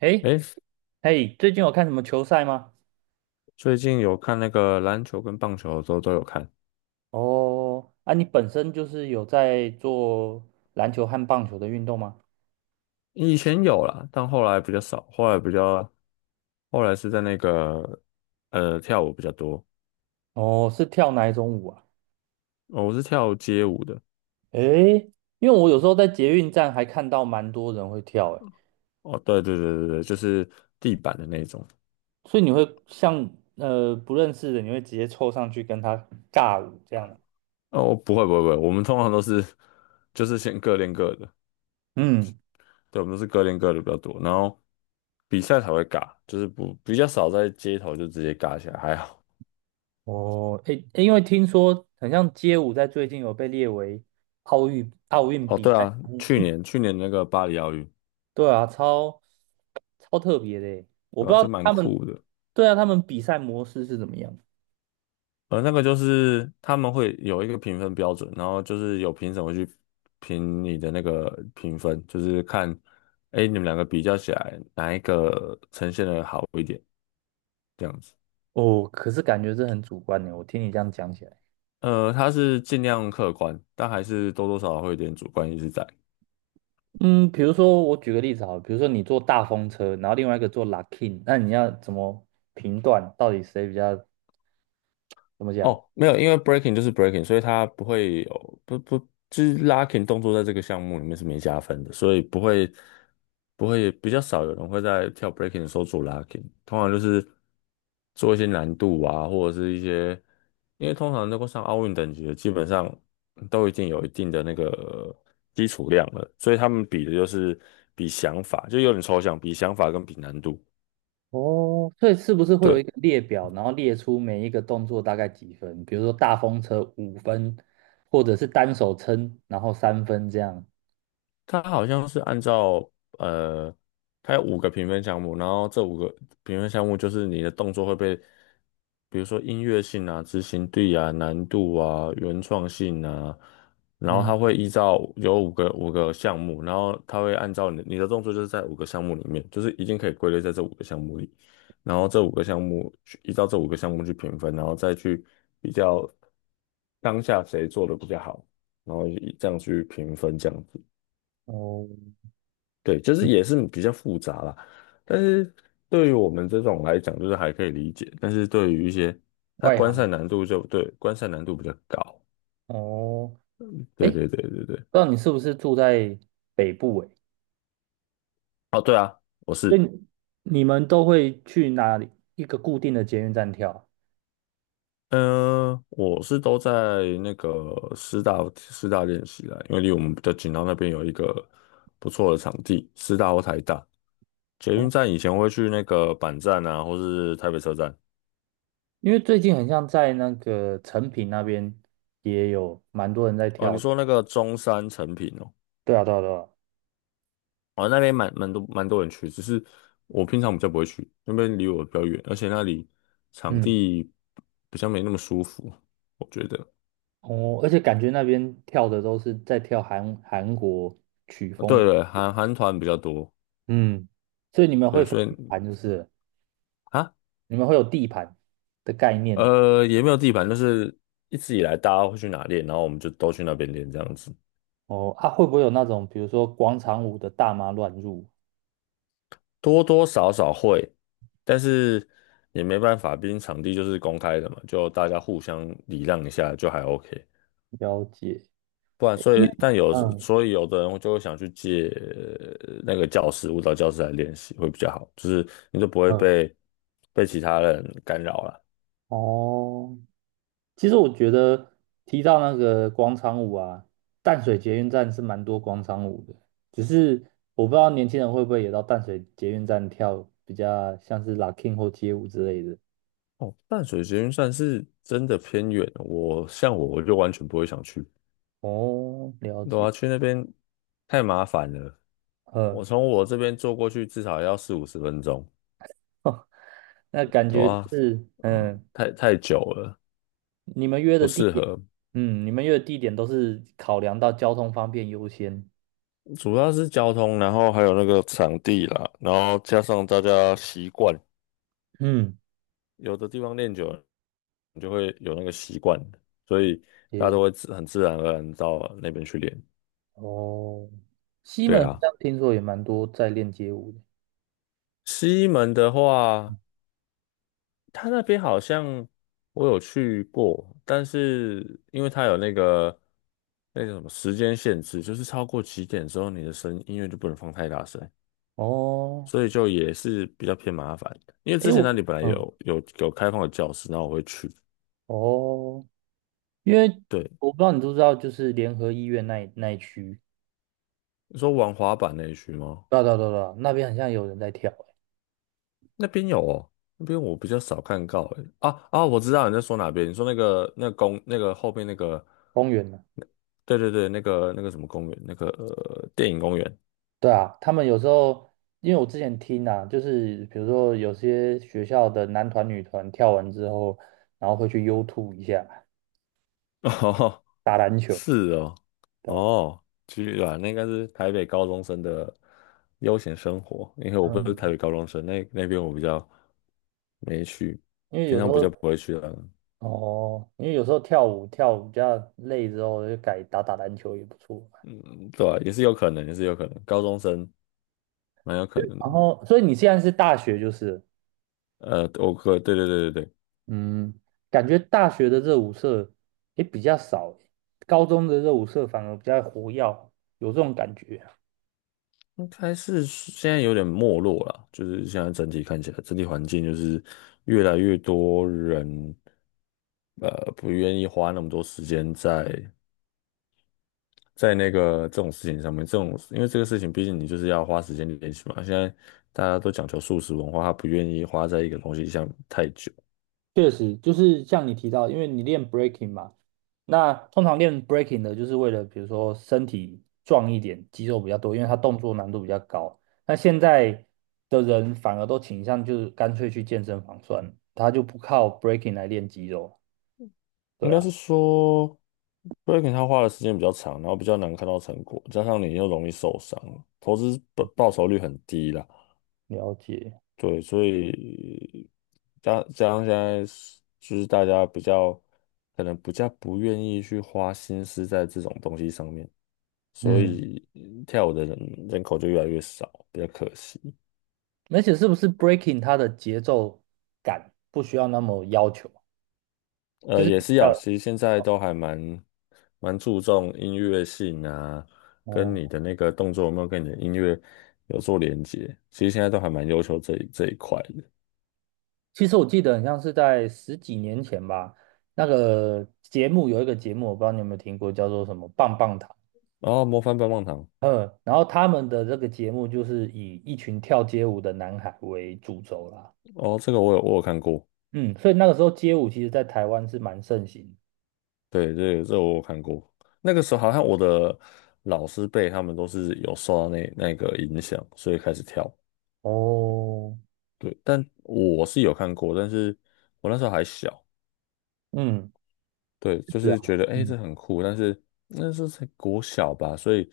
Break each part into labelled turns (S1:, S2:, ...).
S1: 诶，
S2: 诶，
S1: 嘿，最近有看什么球赛吗？
S2: 最近有看那个篮球跟棒球的时候都有看，
S1: 哦，啊，你本身就是有在做篮球和棒球的运动吗？
S2: 以前有啦，但后来比较少，后来比较，后来是在那个跳舞比较多，
S1: 哦，是跳哪一种舞啊？
S2: 哦，我是跳街舞的，
S1: 诶，因为我有时候在捷运站还看到蛮多人会跳，诶，
S2: 哦，对对对对对，就是地板的那种，
S1: 所以你会像不认识的，你会直接凑上去跟他尬舞这样吗？
S2: 哦，不会不会不会，我们通常都是就是先各练各的，
S1: 嗯，
S2: 对，我们都是各练各的比较多，然后比赛才会尬，就是不比较少在街头就直接尬起来，还好，
S1: 哦，诶，诶因为听说很像街舞在最近有被列为奥运
S2: 哦，
S1: 比
S2: 对
S1: 赛。
S2: 啊，去年那个巴黎奥运，
S1: 对啊，超特别的欸我
S2: 对
S1: 不知
S2: 吧，就
S1: 道
S2: 蛮
S1: 他们，
S2: 酷的。
S1: 对啊，他们比赛模式是怎么样？
S2: 那个就是他们会有一个评分标准，然后就是有评审会去评你的那个评分，就是看，哎，你们两个比较起来，哪一个呈现的好一点，这样子。
S1: 哦，可是感觉是很主观的，我听你这样讲起来，
S2: 他是尽量客观，但还是多多少少会有点主观意识在。
S1: 嗯，比如说我举个例子好了，比如说你坐大风车，然后另外一个坐 Luckin，那你要怎么评断到底谁比较怎么讲？
S2: 哦，没有，因为 breaking 就是 breaking，所以它不会有不不就是 locking 动作在这个项目里面是没加分的，所以不会比较少有人会在跳 breaking 的时候做 locking，通常就是做一些难度啊，或者是一些因为通常能够上奥运等级的，基本上都已经有一定的那个基础量了，所以他们比的就是比想法，就有点抽象，比想法跟比难度。
S1: 哦，所以是不是会有一
S2: 对。
S1: 个列表，然后列出每一个动作大概几分？比如说大风车5分，或者是单手撑，然后3分这样。
S2: 它好像是按照呃，它有五个评分项目，然后这五个评分项目就是你的动作会被，比如说音乐性啊、执行力啊、难度啊、原创性啊，然后它
S1: 嗯，
S2: 会依照有五个项目，然后它会按照你的动作就是在五个项目里面，就是已经可以归类在这五个项目里，然后这五个项目去依照这五个项目去评分，然后再去比较当下谁做的比较好，然后以这样去评分这样子。
S1: 哦，
S2: 对，就是也是比较复杂啦，但是对于我们这种来讲，就是还可以理解，但是对于一些它
S1: 外
S2: 观赛
S1: 行。
S2: 难度就对，观赛难度比较高。
S1: 哦，哎，
S2: 对
S1: 不知
S2: 对对对对，
S1: 道你是不是住在北部哎，
S2: 哦对啊，我
S1: 所以
S2: 是，
S1: 你们都会去哪里一个固定的捷运站跳啊
S2: 嗯、我是都在那个师大练习啦，因为离我们比较近，然后那边有一个不错的场地，师大或台大。捷运
S1: 哦
S2: 站以前会去那个板站啊，或是台北车站。
S1: 因为最近很像在那个成品那边也有蛮多人在
S2: 哦，你
S1: 跳的。
S2: 说那个中山成品哦。
S1: 对啊，对啊，对啊。
S2: 哦，那边蛮多人去，只是我平常比较不会去，那边离我比较远，而且那里场
S1: 嗯，
S2: 地比较没那么舒服，我觉得。
S1: 哦，而且感觉那边跳的都是在跳韩国曲
S2: 哦
S1: 风。
S2: 对对了韩团比较多，
S1: 嗯，所以你们会
S2: 对，
S1: 分
S2: 所
S1: 地
S2: 以
S1: 盘就是了
S2: 啊，
S1: 你们会有地盘的概念。
S2: 也没有地盘，就是一直以来大家会去哪练，然后我们就都去那边练这样子，
S1: 哦，啊，会不会有那种比如说广场舞的大妈乱入？
S2: 多多少少会，但是也没办法，毕竟场地就是公开的嘛，就大家互相礼让一下就还 OK。
S1: 了解。
S2: 不然，所
S1: 因为
S2: 以但有
S1: 嗯，
S2: 所以有的人就会想去借那个教室，舞蹈教室来练习会比较好，就是你就不会
S1: 嗯，
S2: 被其他人干扰了。
S1: 哦，其实我觉得提到那个广场舞啊，淡水捷运站是蛮多广场舞的，只是我不知道年轻人会不会也到淡水捷运站跳比较像是 locking 或街舞之类的。
S2: 哦，淡水捷运站是真的偏远哦，我像我就完全不会想去，
S1: 哦，了
S2: 对
S1: 解。
S2: 啊，去那边太麻烦了。我
S1: 嗯，
S2: 从我这边坐过去至少要四五十分钟，
S1: 那感
S2: 对
S1: 觉就
S2: 啊，
S1: 是嗯，
S2: 太久了，
S1: 你们约
S2: 不
S1: 的地
S2: 适
S1: 点，
S2: 合。
S1: 嗯，你们约的地点都是考量到交通方便优先。
S2: 主要是交通，然后还有那个场地啦，然后加上大家习惯。
S1: 嗯，
S2: 有的地方练久了，你就会有那个习惯，所以大家
S1: 也
S2: 都会很自然而然到那边去练。
S1: 哦，西
S2: 对
S1: 门好
S2: 啊，
S1: 像听说也蛮多在练街舞的。
S2: 西门的话，它那边好像我有去过，但是因为它有那个什么时间限制，就是超过几点之后，你的声音乐就不能放太大声，
S1: 哦，
S2: 所以就也是比较偏麻烦的。因为
S1: 诶，
S2: 之前那
S1: 我
S2: 里本来
S1: 嗯
S2: 有开放的教室，然后我会去。
S1: 哦，因为
S2: 对，
S1: 我不知道你知不知道，就是联合医院那一区，
S2: 你说玩滑板那一区吗？
S1: 对啊对啊对啊，对啊那边好像有人在跳、欸，
S2: 那边有哦，那边我比较少看到诶。啊啊，我知道你在说哪边，你说那个那个那个后边那个，
S1: 公园呢、
S2: 那对对对，那个什么公园，那个电影公园。
S1: 对啊，他们有时候，因为我之前听啊，就是比如说有些学校的男团女团跳完之后，然后会去 U 吐一下，
S2: 哦，
S1: 打篮球，
S2: 是哦，
S1: 对吧、
S2: 哦，居然那应该是台北高中生的悠闲生活，因为我不是
S1: 嗯，
S2: 台北高中生，那边我比较没去，
S1: 因为
S2: 平
S1: 有时
S2: 常比较
S1: 候
S2: 不会去了。
S1: 哦，因为有时候跳舞跳舞比较累之后，就改打篮球也不错。
S2: 嗯，对啊也是有可能，也是有可能，高中生蛮有可能的。
S1: 然后，所以你现在是大学就是了
S2: 对对对对对。
S1: 嗯，感觉大学的热舞社也比较少，高中的热舞社反而比较活跃，有这种感觉。
S2: 应该是现在有点没落了，就是现在整体看起来，整体环境就是越来越多人，呃，不愿意花那么多时间在那个这种事情上面，这种因为这个事情，毕竟你就是要花时间练习嘛。现在大家都讲求速食文化，他不愿意花在一个东西上太久，
S1: 确实，就是像你提到，因为你练 breaking 嘛，那通常练 breaking 的就是为了，比如说身体壮一点，肌肉比较多，因为它动作难度比较高。那现在的人反而都倾向就是干脆去健身房算了他就不靠 breaking 来练肌肉。
S2: 应
S1: 对
S2: 该
S1: 啊，
S2: 是说 breaking 他花的时间比较长，然后比较难看到成果，加上你又容易受伤，投资报酬率很低啦。
S1: 了解。
S2: 对，所以加上现在是就是大家比较可能比较不愿意去花心思在这种东西上面，所
S1: 嗯。
S2: 以跳舞的人口就越来越少，比较可惜。
S1: 而且是不是 breaking 它的节奏感不需要那么要求，就是
S2: 也
S1: 比
S2: 是要，
S1: 较
S2: 其实现在都还蛮注重音乐性啊，跟
S1: 哦、
S2: 你的那个动作有没有跟你的音乐有做连接，其实现在都还蛮要求这一块的。
S1: 其实我记得很像是在十几年前吧，那个节目有一个节目，我不知道你有没有听过，叫做什么棒棒糖。
S2: 然后《模范棒棒糖》，
S1: 嗯，然后他们的这个节目就是以一群跳街舞的男孩为主轴啦。
S2: 哦，这个我有看过。
S1: 嗯，所以那个时候街舞其实在台湾是蛮盛行
S2: 对，这我有看过。那个时候好像我的老师辈他们都是有受到那个影响，所以开始跳。
S1: 的哦，
S2: 对，但我是有看过，但是我那时候还小，
S1: 嗯，
S2: 对，就
S1: 是啊，
S2: 是觉得哎、诶
S1: 嗯，
S2: 这很酷，但是那时候才国小吧，所以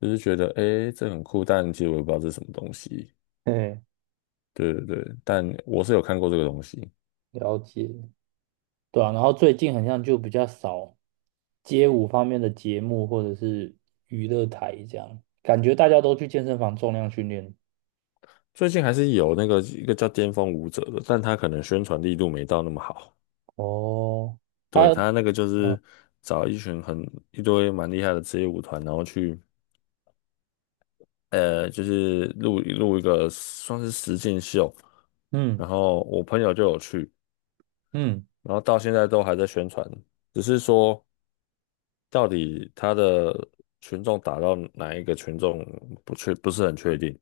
S2: 就是觉得哎、诶这很酷，但其实我也不知道这是什么东西。
S1: 嘿，
S2: 对对对，但我是有看过这个东西。
S1: 了解。对啊，然后最近好像就比较少街舞方面的节目或者是娱乐台这样，感觉大家都去健身房重量训练。
S2: 最近还是有那个一个叫《巅峰舞者》的，但他可能宣传力度没到那么好。
S1: 哦，
S2: 对，
S1: 他，
S2: 他那个就
S1: 嗯
S2: 是找一群一堆蛮厉害的职业舞团，然后去就是录一个算是实境秀，
S1: 嗯
S2: 然后我朋友就有去，
S1: 嗯
S2: 然后到现在都还在宣传，只是说到底他的群众打到哪一个群众不是很确定。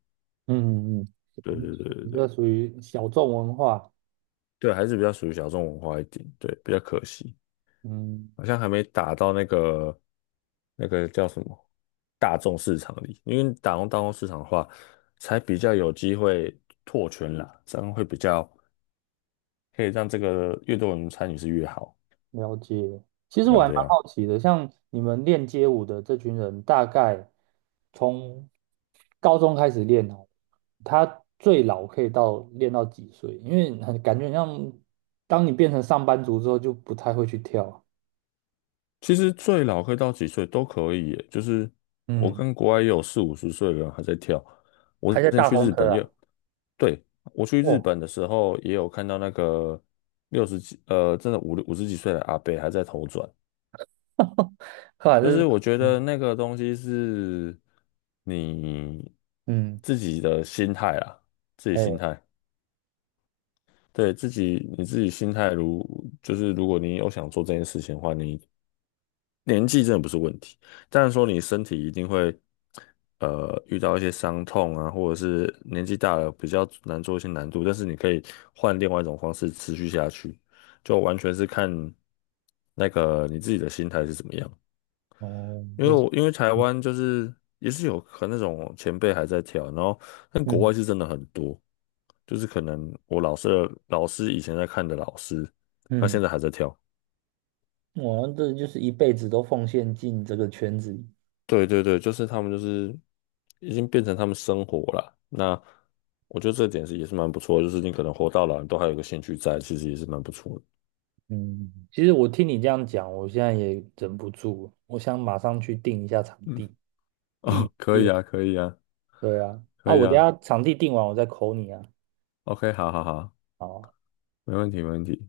S1: 嗯嗯，嗯，
S2: 对对对对
S1: 一
S2: 对
S1: 个属于小众文化。
S2: 对，还是比较属于小众文化一点，对，比较可惜。
S1: 嗯。
S2: 好像还没打到那个叫什么大众市场里，因为打到大众市场的话，才比较有机会拓圈啦，这样会比较可以让这个越多人参与是越好。
S1: 了解。其实
S2: 对
S1: 我
S2: 啊，
S1: 还
S2: 对
S1: 蛮
S2: 啊，
S1: 好奇的，像你们练街舞的这群人，大概从高中开始练哦，他最老可以到练到几岁？因为很感觉很像，当你变成上班族之后，就不太会去跳啊
S2: 其实最老可以到几岁都可以耶就是我
S1: 嗯，
S2: 跟国外也有四五十岁的人还在跳。我
S1: 还
S2: 之
S1: 在
S2: 前
S1: 大
S2: 去
S1: 风
S2: 日
S1: 车
S2: 本
S1: 啊？
S2: 也，对，我去日
S1: 哦，
S2: 本的时候也有看到那个六十几，真的五十几岁的阿伯还在头转。
S1: 呵，
S2: 就
S1: 这
S2: 是
S1: 是，
S2: 我觉得那个东西是你
S1: 嗯，
S2: 自己的心态啊，自己心
S1: 哎，
S2: 态，对，自己你自己心态，就是如果你有想做这件事情的话，你年纪真的不是问题。但是说你身体一定会遇到一些伤痛啊，或者是年纪大了比较难做一些难度，但是你可以换另外一种方式持续下去，就完全是看那个你自己的心态是怎么样。
S1: 哦，哎，
S2: 因为台湾就是也是有可能那种前辈还在跳，然后但国
S1: 嗯
S2: 外是真的很多，就是可能我老师的老师以前在看的老师，他
S1: 嗯，嗯，
S2: 现在还在跳。
S1: 我们这就是一辈子都奉献进这个圈子里。
S2: 对对对，就是他们就是已经变成他们生活了。那我觉得这点是也是蛮不错的就是你可能活到老，你都还有个兴趣在，其实也是蛮不错的。
S1: 嗯，其实我听你这样讲，我现在也忍不住，我想马上去定一下场
S2: 嗯，
S1: 地，立
S2: 哦，
S1: 体
S2: 可以
S1: 练。
S2: 啊，可以啊，
S1: 对啊，啊，
S2: 可以
S1: 我等一
S2: 啊。
S1: 下场地定完，我再 call 你啊。
S2: OK，好好好，
S1: 好啊
S2: 没问题，没问题。